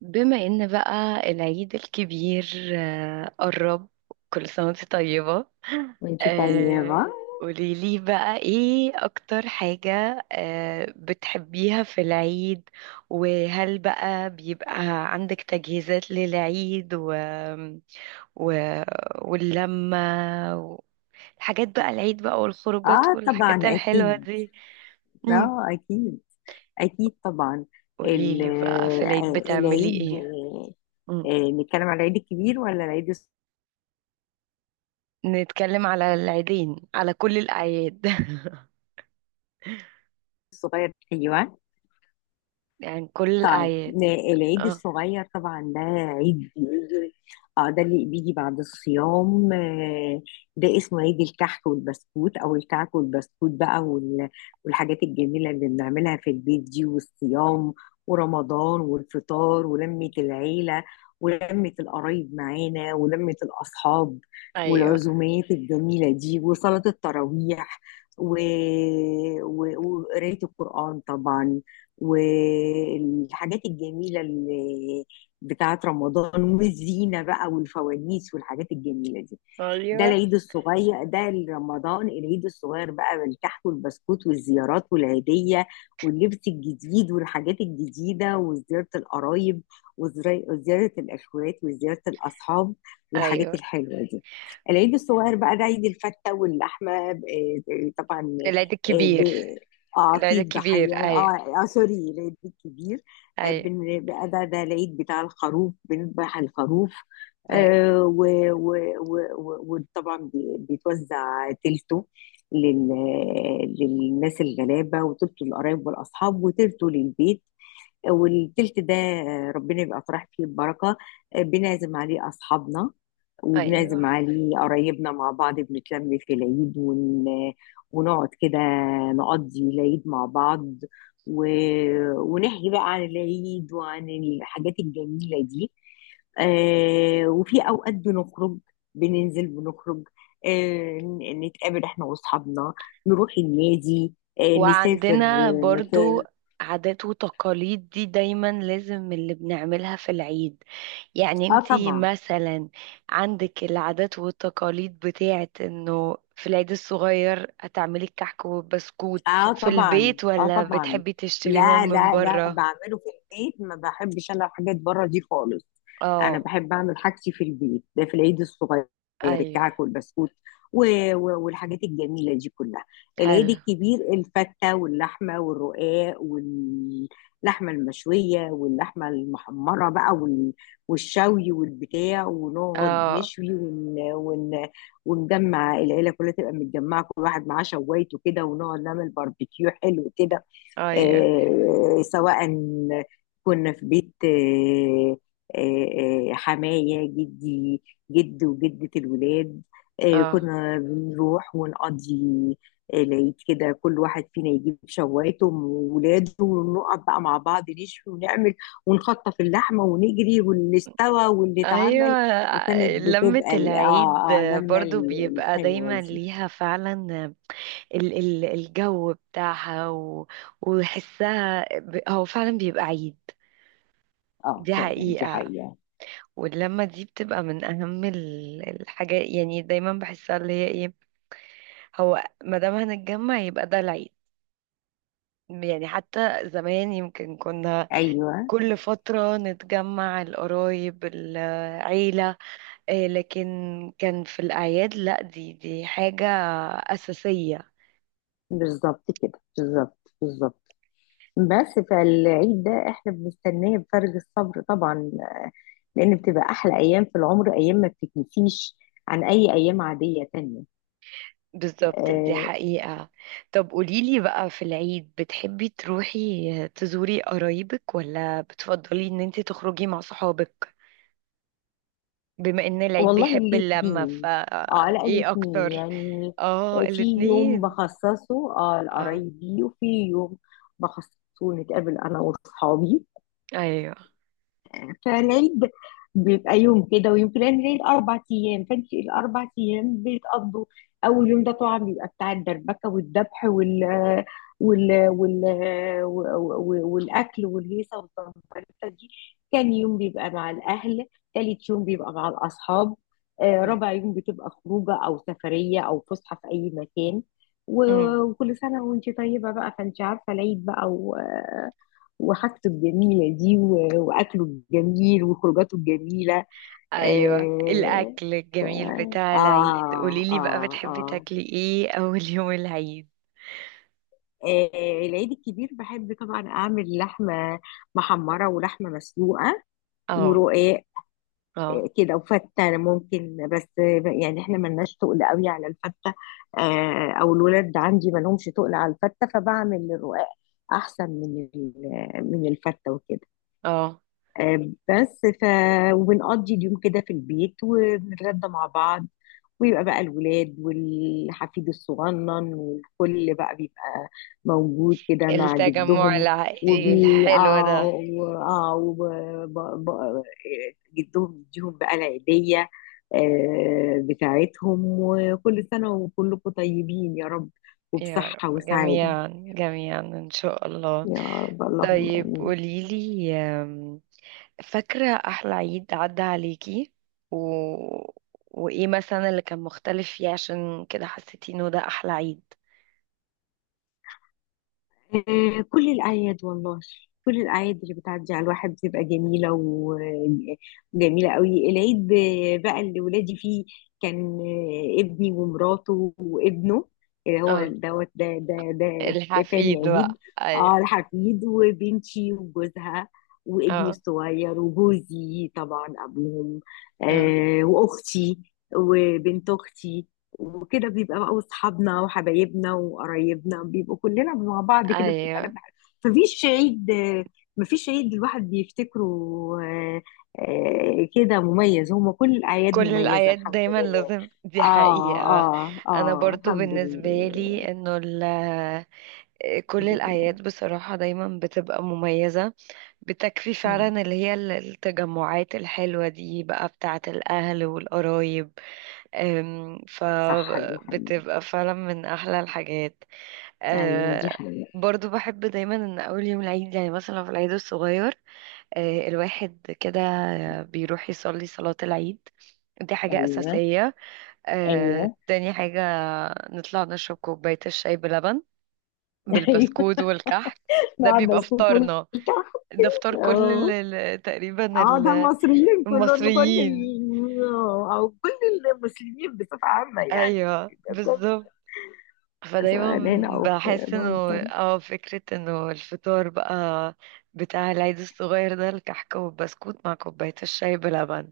بما ان بقى العيد الكبير قرب. كل سنة وانت طيبة. وانتي آه، طيبة. قوليلي بقى ايه اكتر حاجة بتحبيها في العيد؟ وهل بقى بيبقى عندك تجهيزات للعيد و... واللمة، والحاجات بقى العيد بقى، والخروجات اه طبعا والحاجات الحلوة اكيد. دي؟ مم. اه اكيد، اكيد طبعا. ال- قوليلي بقى في العيد بتعملي العيد. ايه؟ نتكلم على العيد الكبير ولا العيد نتكلم على العيدين، على كل الأعياد. الصغير؟ ايوه. يعني كل طيب الأعياد. ن- العيد اه، الصغير طبعا ده عيد بيجي. اه، ده اللي بيجي بعد الصيام. ده اسمه عيد الكحك والبسكوت او الكعك والبسكوت بقى، والحاجات الجميلة اللي بنعملها في البيت دي، والصيام ورمضان والفطار، ولمة العيلة ولمة القرايب معانا ولمة الأصحاب، أيوه، والعزومات الجميلة دي، وصلاة التراويح و- و- وقراية القرآن طبعا، والحاجات الجميلة اللي بتاعت رمضان، والزينة بقى والفوانيس والحاجات الجميلة دي. ده أيوه، العيد الصغير ده. رمضان، العيد الصغير بقى بالكحك والبسكوت والزيارات والعيدية واللبس الجديد والحاجات الجديدة، وزيارة القرايب وزيارة الأخوات وزيارة الأصحاب والحاجات أيوه. الحلوة دي. العيد الصغير بقى ده عيد الفتة واللحمة. طبعا. العيد آه، الكبير، ب- اه، العيد في الضحية. الكبير، أيوه. اه, آه، سوري، العيد الكبير. أيوه، بقى ده العيد بتاع الخروف، بنذبح الخروف. أيوه، آه، و- و- و- و- وطبعا بيتوزع تلته للناس الغلابة، وتلته للقرايب والأصحاب، وتلته للبيت. والتلت ده ربنا يبقى طرح فيه البركة، بنعزم عليه أصحابنا وبنعزم أيوه. عليه قرايبنا، مع بعض بنتلم في العيد ونقعد كده، نقضي العيد مع بعض و... ونحكي بقى عن العيد وعن الحاجات الجميلة دي. آه، وفي اوقات بنخرج، بننزل بنخرج، آه، نتقابل احنا واصحابنا، نروح النادي، آه، نسافر، وعندنا آه، برضو مكان. عادات وتقاليد دي دايما لازم اللي بنعملها في العيد. يعني اه انتي طبعا، مثلا عندك العادات والتقاليد بتاعت انه في العيد الصغير هتعملي الكحك والبسكوت اه في طبعا، البيت اه ولا طبعا. بتحبي لا تشتريهم من لا لا، بره؟ بعمله في البيت. ما بحبش انا الحاجات بره دي خالص. انا اه. بحب اعمل حاجتي في البيت ده، في العيد الصغير ايوه. الكعك والبسكوت و... والحاجات الجميله دي كلها. العيد حلو. الكبير الفته واللحمه والرقاق واللحمه المشويه واللحمه المحمره بقى والشوي والبتاع، ونقعد اه، نشوي ونجمع العيله كلها، تبقى متجمعه كل واحد معاه شوايته كده، ونقعد نعمل باربيكيو حلو كده. ايوه. سواء كنا في بيت، حماية جدي، جد وجدة الولاد، اه، كنا بنروح ونقضي العيد كده. كل واحد فينا يجيب شوايته وولاده، ونقعد بقى مع بعض نشوي ونعمل، ونخطف اللحمة ونجري، واللي استوى واللي ايوه. اتعمل. وكانت لمة بتبقى العيد برضو بيبقى الحلوة دايما دي. ليها فعلا ال الجو بتاعها وحسها، هو فعلا بيبقى عيد. اه دي فعلا، دي حقيقة. حقيقة. واللمة دي بتبقى من أهم الحاجات، يعني دايما بحسها اللي هي ايه. هو ما دام هنتجمع يبقى ده العيد. يعني حتى زمان يمكن كنا ايوه كل فترة نتجمع القرايب العيلة، لكن كان في الأعياد لا، دي حاجة أساسية. بالظبط كده، بالظبط بالظبط. بس فالعيد ده احنا بنستناه بفارغ الصبر طبعا، لان بتبقى احلى ايام في العمر، ايام ما بتتنسيش عن اي ايام عاديه تانية. بالظبط. دي أه. حقيقة. طب قوليلي بقى في العيد بتحبي تروحي تزوري قرايبك ولا بتفضلي ان انت تخرجي مع صحابك؟ بما ان العيد والله بيحب اللمة فا الاثنين، اه على ايه الاثنين اكتر؟ يعني. اه في يوم الاتنين. بخصصه اه اه، لقرايبي، وفي يوم بخصصه نتقابل انا واصحابي. ايوه. فالعيد بيبقى يوم كده ويوم كده. يعني العيد أربع أيام، فأنت الأربع أيام بيتقضوا. أول يوم ده طبعا بيبقى بتاع الدربكة والذبح وال وال وال وال- والأكل والهيصة والزمبرتة دي. تاني يوم بيبقى مع الأهل. تالت يوم بيبقى مع الأصحاب. أيوة. رابع يوم بتبقى خروجة أو سفرية أو فسحة في أي مكان. امم. و- وكل سنة وأنت طيبة بقى. فأنت عارفة العيد بقى وحاجته الجميلة دي، و- وأكله الجميل وخروجاته الجميلة. ايوه آه الاكل ف... الجميل آه, بتاع العيد. آه, قوليلي بقى آه, بتحبي آه تاكلي ايه اول يوم العيد؟ آه، العيد الكبير بحب طبعا أعمل لحمة محمرة ولحمة مسلوقة اه، ورقاق، اه، كده. وفتة ممكن بس، يعني احنا ملناش تقل قوي على الفتة، او الولاد عندي ملهمش تقل على الفتة، فبعمل الرقاق احسن من الفتة وكده. اه. آه، بس ف وبنقضي اليوم كده في البيت، وبنتغدى مع بعض، ويبقى بقى الولاد والحفيد الصغنن والكل بقى بيبقى موجود كده مع التجمع جدهم. العائلي وبي الحلو اه ده. و- آه، وب- ب- ب- جدهم يديهم بقى العيدية بتاعتهم. وكل سنة وكلكم طيبين يا رب، يا وبصحة رب وسعادة. جميعا. جميعا إن شاء الله. يا رب، اللهم طيب آمين. قوليلي فاكرة أحلى عيد عدى عليكي و... وإيه مثلا اللي كان مختلف فيه عشان كده حسيتي إنه ده أحلى عيد؟ كل الأعياد والله، كل الأعياد اللي بتعدي على الواحد بتبقى جميلة وجميلة قوي. العيد بقى اللي ولادي فيه كان، ابني ومراته وابنه اللي هو اه دوت ده، ده تاني الحفيد بقى عيد. أيوه. اه الحفيد، وبنتي وجوزها، وابني اه، الصغير وجوزي طبعا أبوهم، اه، آه وأختي، وبنت أختي. وكده بيبقى بقى اصحابنا وحبايبنا وقرايبنا بيبقوا كلنا مع بعض كده، بتبقى أيوه. لمة حلوة. مفيش عيد، مفيش عيد الواحد بيفتكره آه، كده مميز، هما كل الأعياد كل مميزة الأعياد الحمد دايما لله. لازم. دي اه حقيقة. اه أنا اه، برضو الحمد بالنسبة لي لله. إنه كل الحمد لله. الأعياد بصراحة دايما بتبقى مميزة. بتكفي مم. فعلا اللي هي التجمعات الحلوة دي بقى بتاعة الأهل والقرايب. صح، دي حقيقة. فبتبقى فعلا من أحلى الحاجات. ايوه دي أه، حقيقة. برضو بحب دايما ان اول يوم العيد، يعني مثلا في العيد الصغير، الواحد كده بيروح يصلي صلاة العيد. دي حاجة ايوه. أساسية. ايوه. تاني حاجة نطلع نشرب كوباية الشاي بلبن ايوه. بالبسكوت والكحك. ده نقعد بيبقى نسكت فطارنا. ونكحك. ده فطار كل اه تقريبا اه، ده المصريين كلهم، المصريين. او كل المسلمين بصفة عامة يعني، ايوه بالظبط. فدايما سواء هنا او في بحس انه لندن. اه فكرة انه الفطار بقى بتاع العيد الصغير ده الكحكة والبسكوت مع كوباية الشاي بلبن.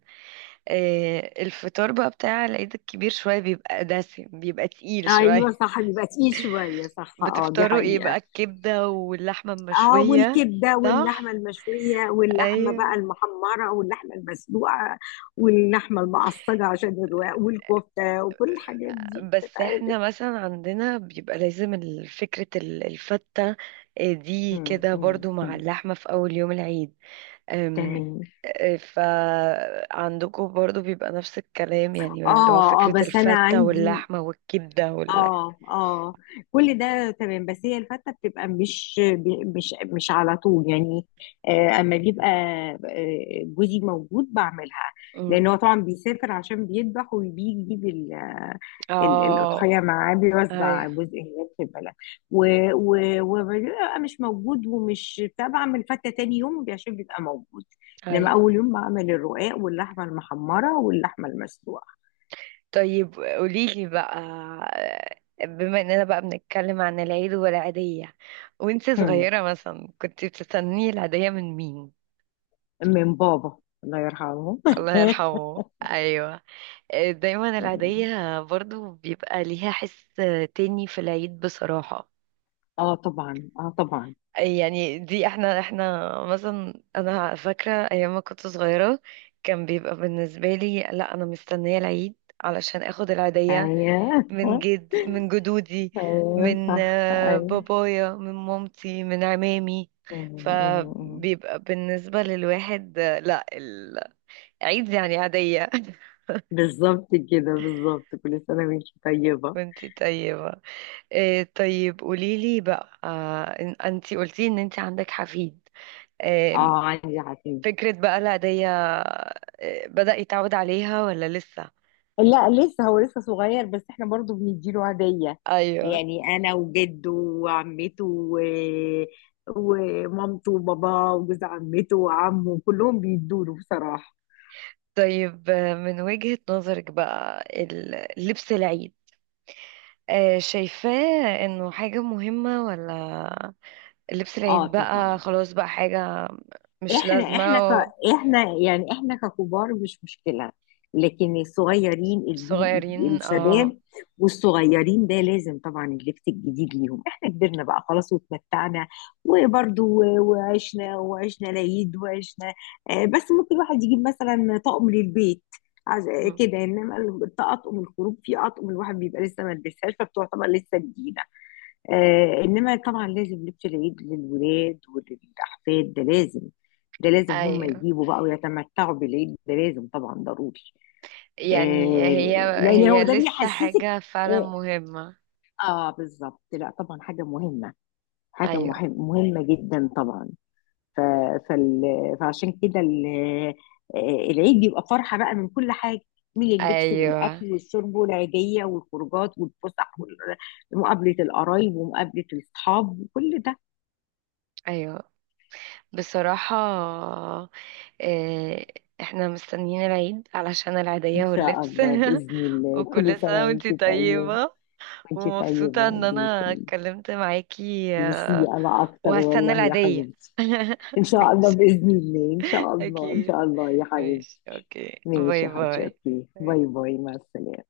إيه الفطار بقى بتاع العيد الكبير؟ شوية بيبقى دسم، بيبقى تقيل شوية. ايوه صح، بيبقى تقيل شويه صح، اه دي بتفطروا ايه حقيقه. بقى؟ الكبدة واللحمة اه، المشوية؟ والكبده واللحمه صح؟ المشويه واللحمه بقى ايوه. المحمره واللحمه المسلوقه واللحمه المعصجه، عشان الرواق والكفته وكل الحاجات دي بس بتتعمل. احنا مثلا عندنا بيبقى لازم الفتة، دي مم، كده مم، برضو مع مم. اللحمة في أول يوم العيد. أم، تمام. آه، فعندكم برضو بيبقى نفس الكلام يعني اللي هو اه اه، فكرة بس انا الفتة عندي، واللحمة والكبدة. اه اه، كل ده تمام. بس هي الفتة بتبقى مش على طول يعني. اما بيبقى جوزي موجود بعملها، مم. لان هو طبعا بيسافر عشان بيذبح وبيجيب اه، الاضحيه معاه، بيوزع ايوه، جزء هناك في البلد، و- و- وبيبقى مش موجود، ومش بتاع بعمل فتة تاني يوم عشان بيبقى موجود. لما ايوه. اول يوم بعمل الرقاق واللحمه المحمره واللحمه المسلوقه. طيب قوليلي بقى، بما اننا بقى بنتكلم عن العيد والعيدية، وانت هم. صغيرة مثلا كنت بتستني العيدية من مين؟ من بابا، الله يرحمه. الله يرحمه. ايوه. دايما العيدية برضو بيبقى ليها حس تاني في العيد بصراحة. اه طبعا، اه طبعا. يعني دي احنا مثلا، انا فاكرة ايام ما كنت صغيرة، كان بيبقى بالنسبة لي لا، انا مستنية العيد علشان اخد العيدية ايوه. من جدودي، ايوه من صح ايوه. بابايا، من مامتي، من عمامي. م. فبيبقى بالنسبة للواحد لا، العيد يعني عادية. بالظبط كده بالظبط، كل سنه وانت طيبه. وانتي طيبة. طيب قوليلي بقى، انت قلتي ان انت عندك حفيد. آه اه عندي حفيد. فكرة بقى العيدية بدأ يتعود عليها ولا لسه؟ لا لسه، هو لسه صغير، بس احنا برضو بنديله هديه. ايوه. يعني انا وجده وعمته ومامته وباباه وجوز عمته وعمه، كلهم بيدوا له بصراحه. طيب، من وجهة نظرك بقى لبس العيد شايفاه انه حاجة مهمة، ولا لبس اه العيد بقى طبعا. خلاص بقى حاجة مش احنا لازمة؟ احنا ك... احنا يعني احنا ككبار مش مشكلة، لكن الصغيرين الجيل صغيرين اه. الشباب والصغيرين ده لازم طبعا اللبس الجديد ليهم. احنا كبرنا بقى خلاص واتمتعنا، وبرضو وعشنا، وعشنا العيد وعشنا. بس ممكن الواحد يجيب مثلا طقم للبيت عز- م. كده. انما الطقم الخروج في اطقم الواحد بيبقى لسه ما لبسهاش، فبتعتبر لسه جديده. آه، انما طبعا لازم لبس العيد للولاد وللاحفاد، ده لازم. ده لازم هم ايوه. يجيبوا بقى ويتمتعوا بالعيد، ده لازم طبعا ضروري. يعني آه، هي لان هو هي ده لسه بيحسسك. حاجة فعلا اه, مهمة. آه بالظبط. لا طبعا حاجه مهمه، حاجه ايوه، مهم مهمه جدا طبعا. ف فال فعشان كده آه، العيد بيبقى فرحه بقى من كل حاجه، من اللبس ايوه، والاكل والشرب والعيديه والخروجات والفسح ومقابله القرايب ومقابله الاصحاب وكل ده. ايوه. بصراحة، آه، احنا مستنيين العيد علشان العيدية إن شاء واللبس. الله بإذن الله، كل وكل سنة سنة وانتي وأنتي طيبة. طيبة. وأنتي ومبسوطة طيبة ان بيك. انا اتكلمت معاكي. ميرسي، أنا أكتر وهستنى والله يا العيدية. حبيبتي. إن شاء الله ماشي. بإذن الله، إن شاء الله إن اكيد. شاء الله يا حبيبتي. ماشي اوكي ماشي باي يا حاجة، باي. أوكي، باي باي، مع السلامة.